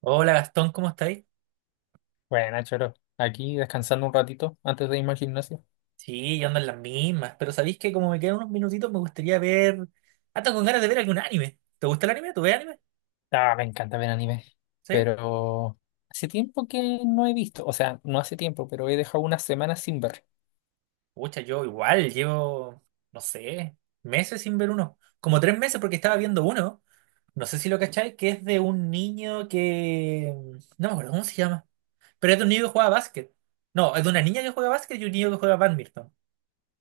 Hola Gastón, ¿cómo estáis? Bueno, Choro, aquí descansando un ratito antes de irme al gimnasio. Sí, yo ando en las mismas, pero sabéis que como me quedan unos minutitos me gustaría ver hasta con ganas de ver algún anime. ¿Te gusta el anime? ¿Tú ves anime? Ah, me encanta ver anime, Sí. pero hace tiempo que no he visto, o sea, no hace tiempo, pero he dejado unas semanas sin ver. Pucha, yo igual llevo, no sé, meses sin ver uno. Como 3 meses porque estaba viendo uno. No sé si lo cacháis, que es de un niño que. No me acuerdo cómo se llama. Pero es de un niño que juega básquet. No, es de una niña que juega básquet y un niño que juega badminton.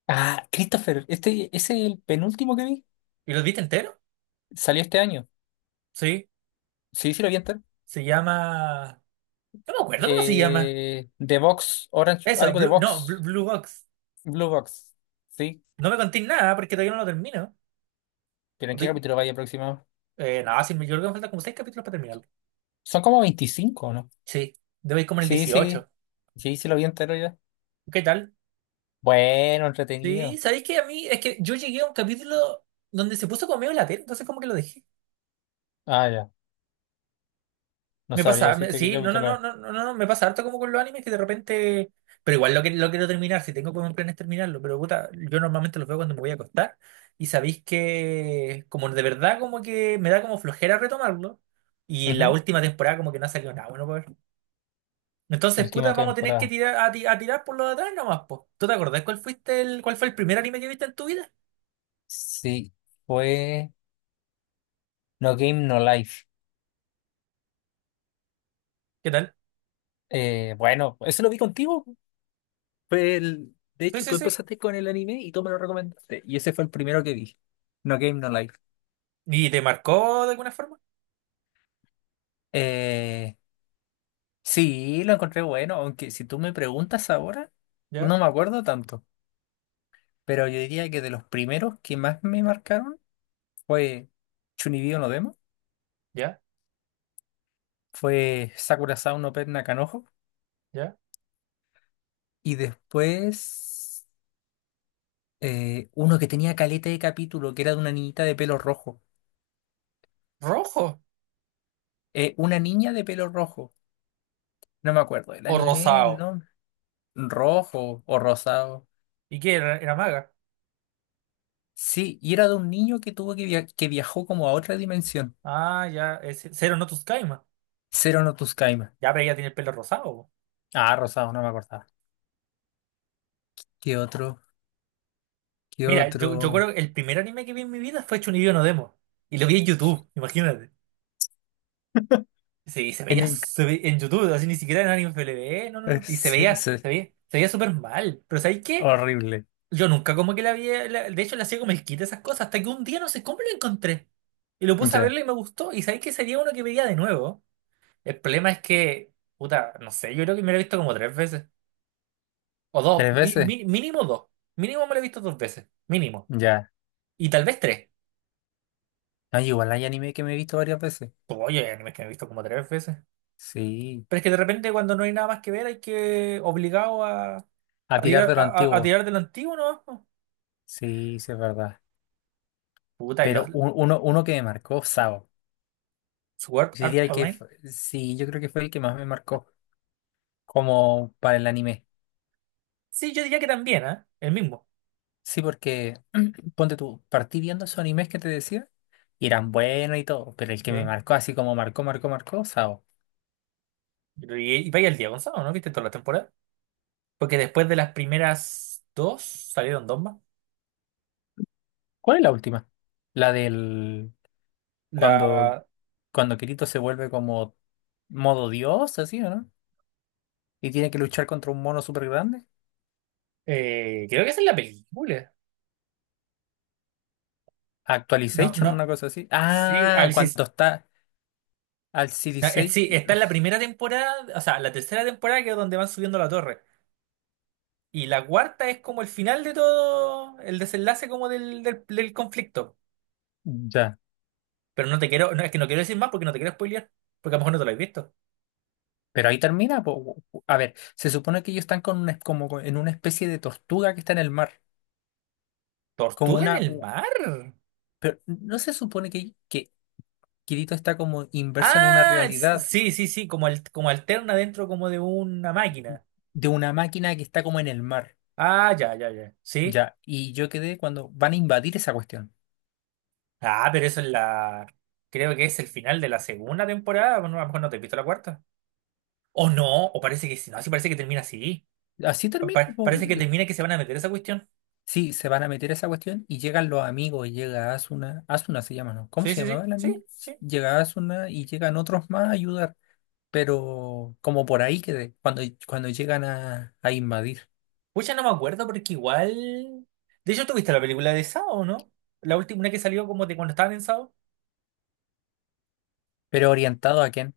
Ah, Christopher, este, ese es el penúltimo que vi, ¿Y lo viste entero? salió este año. Sí. Sí, sí lo vi entero. Se llama. No me acuerdo cómo se llama. The Box, Orange, Eso, algo de Blue, no, Blue Box, Blue Box. Blue Box, sí, No me contéis nada porque todavía no lo termino. pero ¿en qué Estoy- capítulo vaya aproximado? no, sí, yo creo que me faltan como seis capítulos para terminarlo. Son como 25, ¿no? Sí, debo ir como en el Sí, sí, 18. sí, sí lo vi entero ya. ¿Qué tal? Bueno, Sí, entretenido. ¿sabéis que a mí? Es que yo llegué a un capítulo donde se puso como medio latente, entonces como que lo dejé. Ah, ya. No Me sabría pasa, decirte qué sí, no, no, capítulo es. no, no, no, no, no, me pasa harto como con los animes que de repente. Pero igual lo quiero terminar, si tengo como un plan es terminarlo, pero puta, yo normalmente los veo cuando me voy a acostar y sabéis que como de verdad como que me da como flojera retomarlo y la Ujú. última temporada como que no ha salido nada bueno. Entonces, Última puta, vamos a tener que temporada. tirar a tirar por lo de atrás nomás, po. ¿Tú te acordás cuál fue el primer anime que viste en tu vida? Sí, fue No Game, No Life. ¿Qué tal? Bueno, eso lo vi contigo. Fue el... De Sí, hecho, sí, tú sí. empezaste con el anime y tú me lo recomendaste. Y ese fue el primero que vi. No Game, No Life. ¿Y te marcó de alguna forma? Eh, sí, lo encontré bueno, aunque si tú me preguntas ahora, no Ya, me acuerdo tanto. Pero yo diría que de los primeros que más me marcaron fue Chunibyo no Demo, ya, fue Sakura Sao no Pet Nakanojo. ya. Y después uno que tenía caleta de capítulo, que era de una niñita de pelo rojo. ¿Rojo Una niña de pelo rojo. No me acuerdo. El o anime, el rosado? nombre. Rojo o rosado. ¿Y qué era? ¿Era maga? Sí, y era de un niño que tuvo que, que viajó como a otra dimensión. Ah, ya, es Zero no tus Kaima. Cero no Tuskaima. Ya, pero ella tiene el pelo rosado, po. Ah, rosado, no me acordaba. ¿Qué otro? ¿Qué Mira, yo otro? creo que el primer anime que vi en mi vida fue Chunibyo no Demo. Y lo vi en YouTube, imagínate. Sí, se En veía inc- se ve- en YouTube, así ni siquiera en Anime FLV, no, no, no. Y se Sí, veía, sí, se veía, se veía súper mal. Pero ¿sabéis qué? horrible. Yo nunca como que de hecho la hacía como el kit de esas cosas, hasta que un día no sé cómo lo encontré. Y lo puse a Ya. verlo y me gustó. Y sabéis que sería uno que veía de nuevo. El problema es que, puta, no sé, yo creo que me lo he visto como tres veces. O dos, ¿Tres veces? Mínimo dos. Mínimo me lo he visto dos veces, mínimo. Ya. Y tal vez tres. No, igual hay anime que me he visto varias veces. Pues, oye, hay animes que me he visto como tres veces. Sí. Pero es que de repente cuando no hay nada más que ver hay que obligado a, A a tirar tirar, de lo a, a- a antiguo. tirar de lo antiguo, ¿no? Sí, sí, es verdad. Puta, y los Pero uno que me marcó, Sao. Sword Yo Art diría que Online. fue- sí, yo creo que fue el que más me marcó como para el anime. Sí, yo diría que también, ¿eh? El mismo. Sí, porque ponte tú, partí viendo esos animes que te decía y eran buenos y todo, pero el que me marcó así como marcó, marcó, marcó, Sao. Y vaya el Diego Gonzalo, ¿no? ¿Viste toda la temporada? Porque después de las primeras dos salieron dos más. ¿Cuál es la última? La del cuando, La, cuando Kirito se vuelve como modo dios, así, ¿o no? Y tiene que luchar contra un mono súper grande. creo que esa es la película. No, Actualization, una no. cosa así. Sí, Ah, Alice. cuando está al C D No, seis. sí, está en la primera temporada, o sea, la tercera temporada que es donde van subiendo la torre. Y la cuarta es como el final de todo, el desenlace como del conflicto. Ya. Pero no te quiero, no, es que no quiero decir más porque no te quiero spoilear, porque a lo mejor no te lo has visto. Pero ahí termina. Po. A ver, se supone que ellos están con como en una especie de tortuga que está en el mar. Como ¿Tortuga en una. el mar? Pero no se supone que Kirito está como inverso en una Ah, realidad sí, sí, sí, como, como alterna dentro como de una máquina. de una máquina que está como en el mar. Ah, ya, ya, ya. Sí. Ya. Y yo quedé cuando van a invadir esa cuestión. Ah, pero eso es la. Creo que es el final de la segunda temporada. Bueno, a lo mejor no te he visto la cuarta. O no, o parece que sí. No, sí, parece que termina así. Así Pa- termina. pa- Po. parece que termina que se van a meter esa cuestión. Sí, se van a meter a esa cuestión y llegan los amigos. Y llega Asuna. Asuna se llama, ¿no? ¿Cómo Sí, se sí, sí, llamaba la sí, amiga? sí. Llega Asuna y llegan otros más a ayudar. Pero como por ahí que cuando, cuando llegan a invadir. Pucha, no me acuerdo porque igual. De hecho, tú viste la película de Sao, ¿no? La última una que salió como de cuando estaban en Sao. Pero orientado a quién.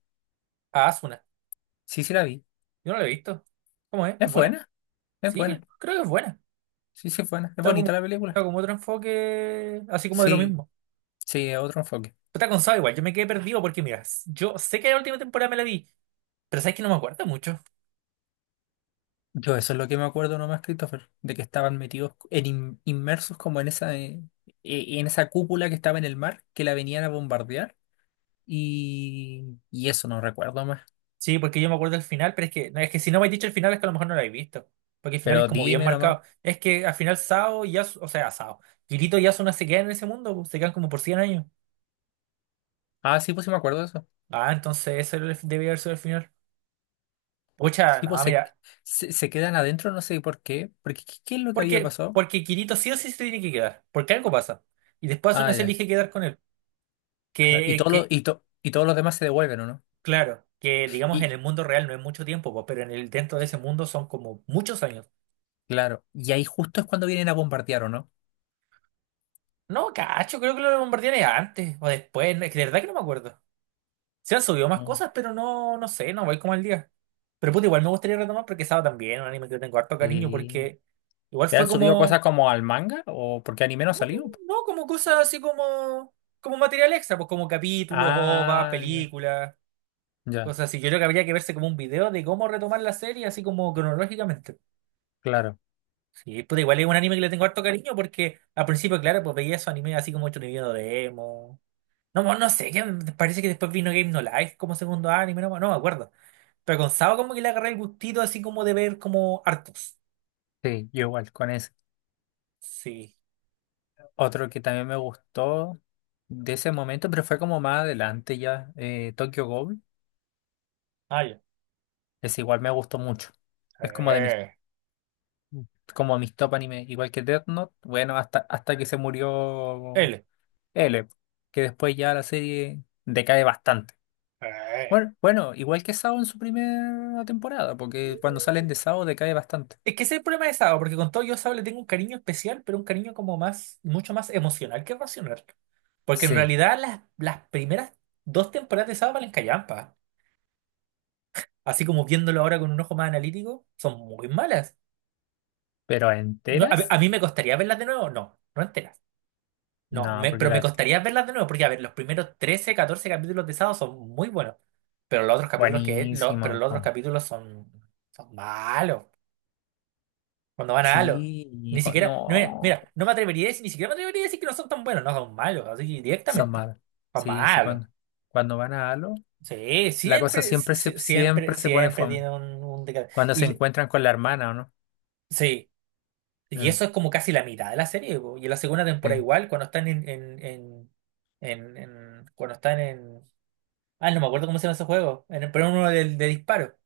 Ah, Asuna. Sí, sí la vi. Yo no la he visto. ¿Cómo es? ¿Es Es buena? buena, es Sí, buena. Creo que es buena. Sí, sí, es buena. Es Está bonita como, la película. Está como otro enfoque, así como de lo Sí, mismo. sí, es otro enfoque. Pero está con Saw igual, yo me quedé perdido porque, mira, yo sé que la última temporada me la vi, pero sabes que no me acuerdo mucho. Yo eso es lo que me acuerdo nomás, Christopher, de que estaban metidos en inmersos como en esa cúpula que estaba en el mar, que la venían a bombardear y eso no recuerdo más. Sí, porque yo me acuerdo del final, pero es que, no, es que si no me has dicho el final es que a lo mejor no lo habéis visto. Porque el final es Pero como bien dime nomás. marcado. Es que al final Sao y Yasu, o sea, Sao, Kirito y Asuna se quedan en ese mundo, pues, se quedan como por 100 años. Ah, sí, pues sí me acuerdo de eso. Ah, entonces ese era debe haber sido el final. Pucha, Sí, pues no, mira, se quedan adentro, no sé por qué, porque ¿qué, qué es lo que había porque, pasado? porque Kirito sí o sí se tiene que quedar, porque algo pasa. Y después Ah, Asuna se ya, elige quedar con él. claro. Y todos los, Que y, y todos los demás se devuelven, ¿o no? Claro, que digamos en Y el mundo real no es mucho tiempo, pues, pero en el dentro de ese mundo son como muchos años. claro, y ahí justo es cuando vienen a bombardear, ¿o no? No, cacho, creo que lo bombardearon antes o después, no, es que de verdad que no me acuerdo. Se han subido más Mm. cosas, pero no, no sé, no voy como al día. Pero puta, igual me gustaría retomar porque estaba también un anime que le tengo harto cariño Sí. porque igual ¿Te fue han subido cosas como, como al manga? ¿O porque anime no ha no, salido? no, no, como cosas así como material extra, pues como capítulos, o OVA, Ah, ya, películas, ya, cosas así. Yo creo que habría que verse como un video de cómo retomar la serie así como cronológicamente. claro. Sí, puta, igual es un anime que le tengo harto cariño porque al principio, claro, pues veía esos animes así como hecho video de emo. No, no sé, que me parece que después vino Game No Life como segundo anime, no, no me acuerdo. Pero con Saba como que le agarré el gustito así como de ver como hartos. Sí, yo igual con ese. Sí. Otro que también me gustó de ese momento, pero fue como más adelante ya, Tokyo Ghoul. Ah, ya. Ese igual me gustó mucho. Es como de mis, Eh, como mis top anime, igual que Death Note. Bueno, hasta, hasta que se murió. él. L, que después ya la serie decae bastante. Eh. Bueno, bueno, igual que Sao en su primera temporada, porque cuando salen de Sao decae bastante. Es que ese es el problema de Saba, porque con todo yo a Saba le tengo un cariño especial, pero un cariño como más, mucho más emocional que racional. Porque en Sí, realidad las primeras dos temporadas de Saba valen callampa, así como viéndolo ahora con un ojo más analítico, son muy malas. pero A ¿enteras? mí me costaría verlas de nuevo, no, no enteras. No, No, porque pero me la... costaría verlas de nuevo, porque a ver, los primeros 13 14 capítulos de Sado son muy buenos, pero los otros capítulos pero Buenísima. los otros Po. capítulos son, malos, cuando van a Halo. Sí, y Ni siquiera, no, mira, no, mira, no me atrevería a decir, ni siquiera me atrevería a decir que no son tan buenos, no son malos, así son directamente. malas. Son Sí, sí, malos. cuando, cuando van a Halo, Sí, la cosa siempre, si- siempre, siempre se pone siempre fome. tiene un deca-. Cuando se encuentran con la hermana, ¿o no? Sí, y Mm, eso es como casi la mitad de la serie, po. Y en la segunda sí, temporada igual, cuando están en. Ah, no me acuerdo cómo se llama ese juego. En el, pero uno de disparo.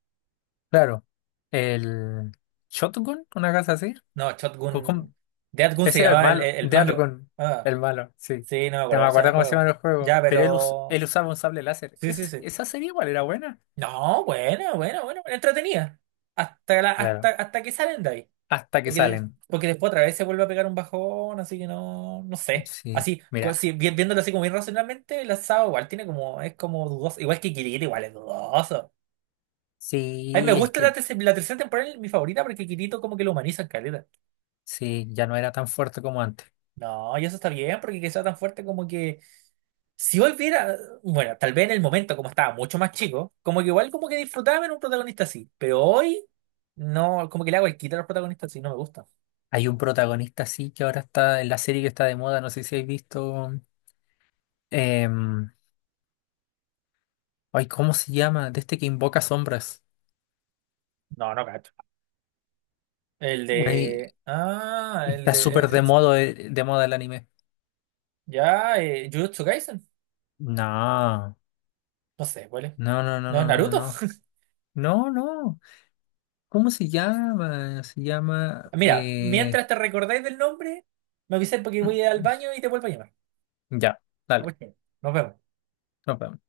claro. El Shotogun, una cosa así. No, ¿Cómo- Shotgun. cómo? Dead Gun se Ese era el llamaba malo, el malo. Deathgun, Ah, el malo, sí. sí, no me No acuerdo me cómo se llama acuerdo el cómo se llama juego. el Ya, juego, pero él, él pero. usaba un sable láser. Sí, sí, Es- sí. esa serie igual era buena. No, bueno, bueno, bueno, entretenida. Hasta la, hasta, Claro, hasta que salen de ahí. hasta que Porque, salen. porque después otra vez se vuelve a pegar un bajón, así que no, no sé. Sí, Así, co- mira, si, vi- viéndolo así como bien racionalmente, el asado igual tiene como, es como dudoso. Igual que Kirito, igual es dudoso. A mí me sí, es gusta que la tercera temporada, es mi favorita, porque Kirito como que lo humaniza en caleta. sí, ya no era tan fuerte como antes. No, y eso está bien, porque que sea tan fuerte como que. Si volviera, bueno, tal vez en el momento, como estaba mucho más chico, como que igual como que disfrutaba en un protagonista así. Pero hoy, no, como que le hago el quita a los protagonistas así, no me gusta. Hay un protagonista, sí, que ahora está en la serie que está de moda, no sé si habéis visto. em, ay, ¿cómo se llama? De este que invoca sombras. No, no cacho. El Güey, de. Ah, el está de. súper de moda el anime. Ya, Jujutsu Kaisen. No, No sé, ¿cuál es? no, no, no, ¿No es no, no, Naruto? no. No, no. No. ¿Cómo se llama? Se llama... Mira, mientras te recordáis del nombre, me avisáis porque mm, voy al mm, baño y te vuelvo a llamar. ya, Ya, pues, dale. nos vemos. Nos vemos.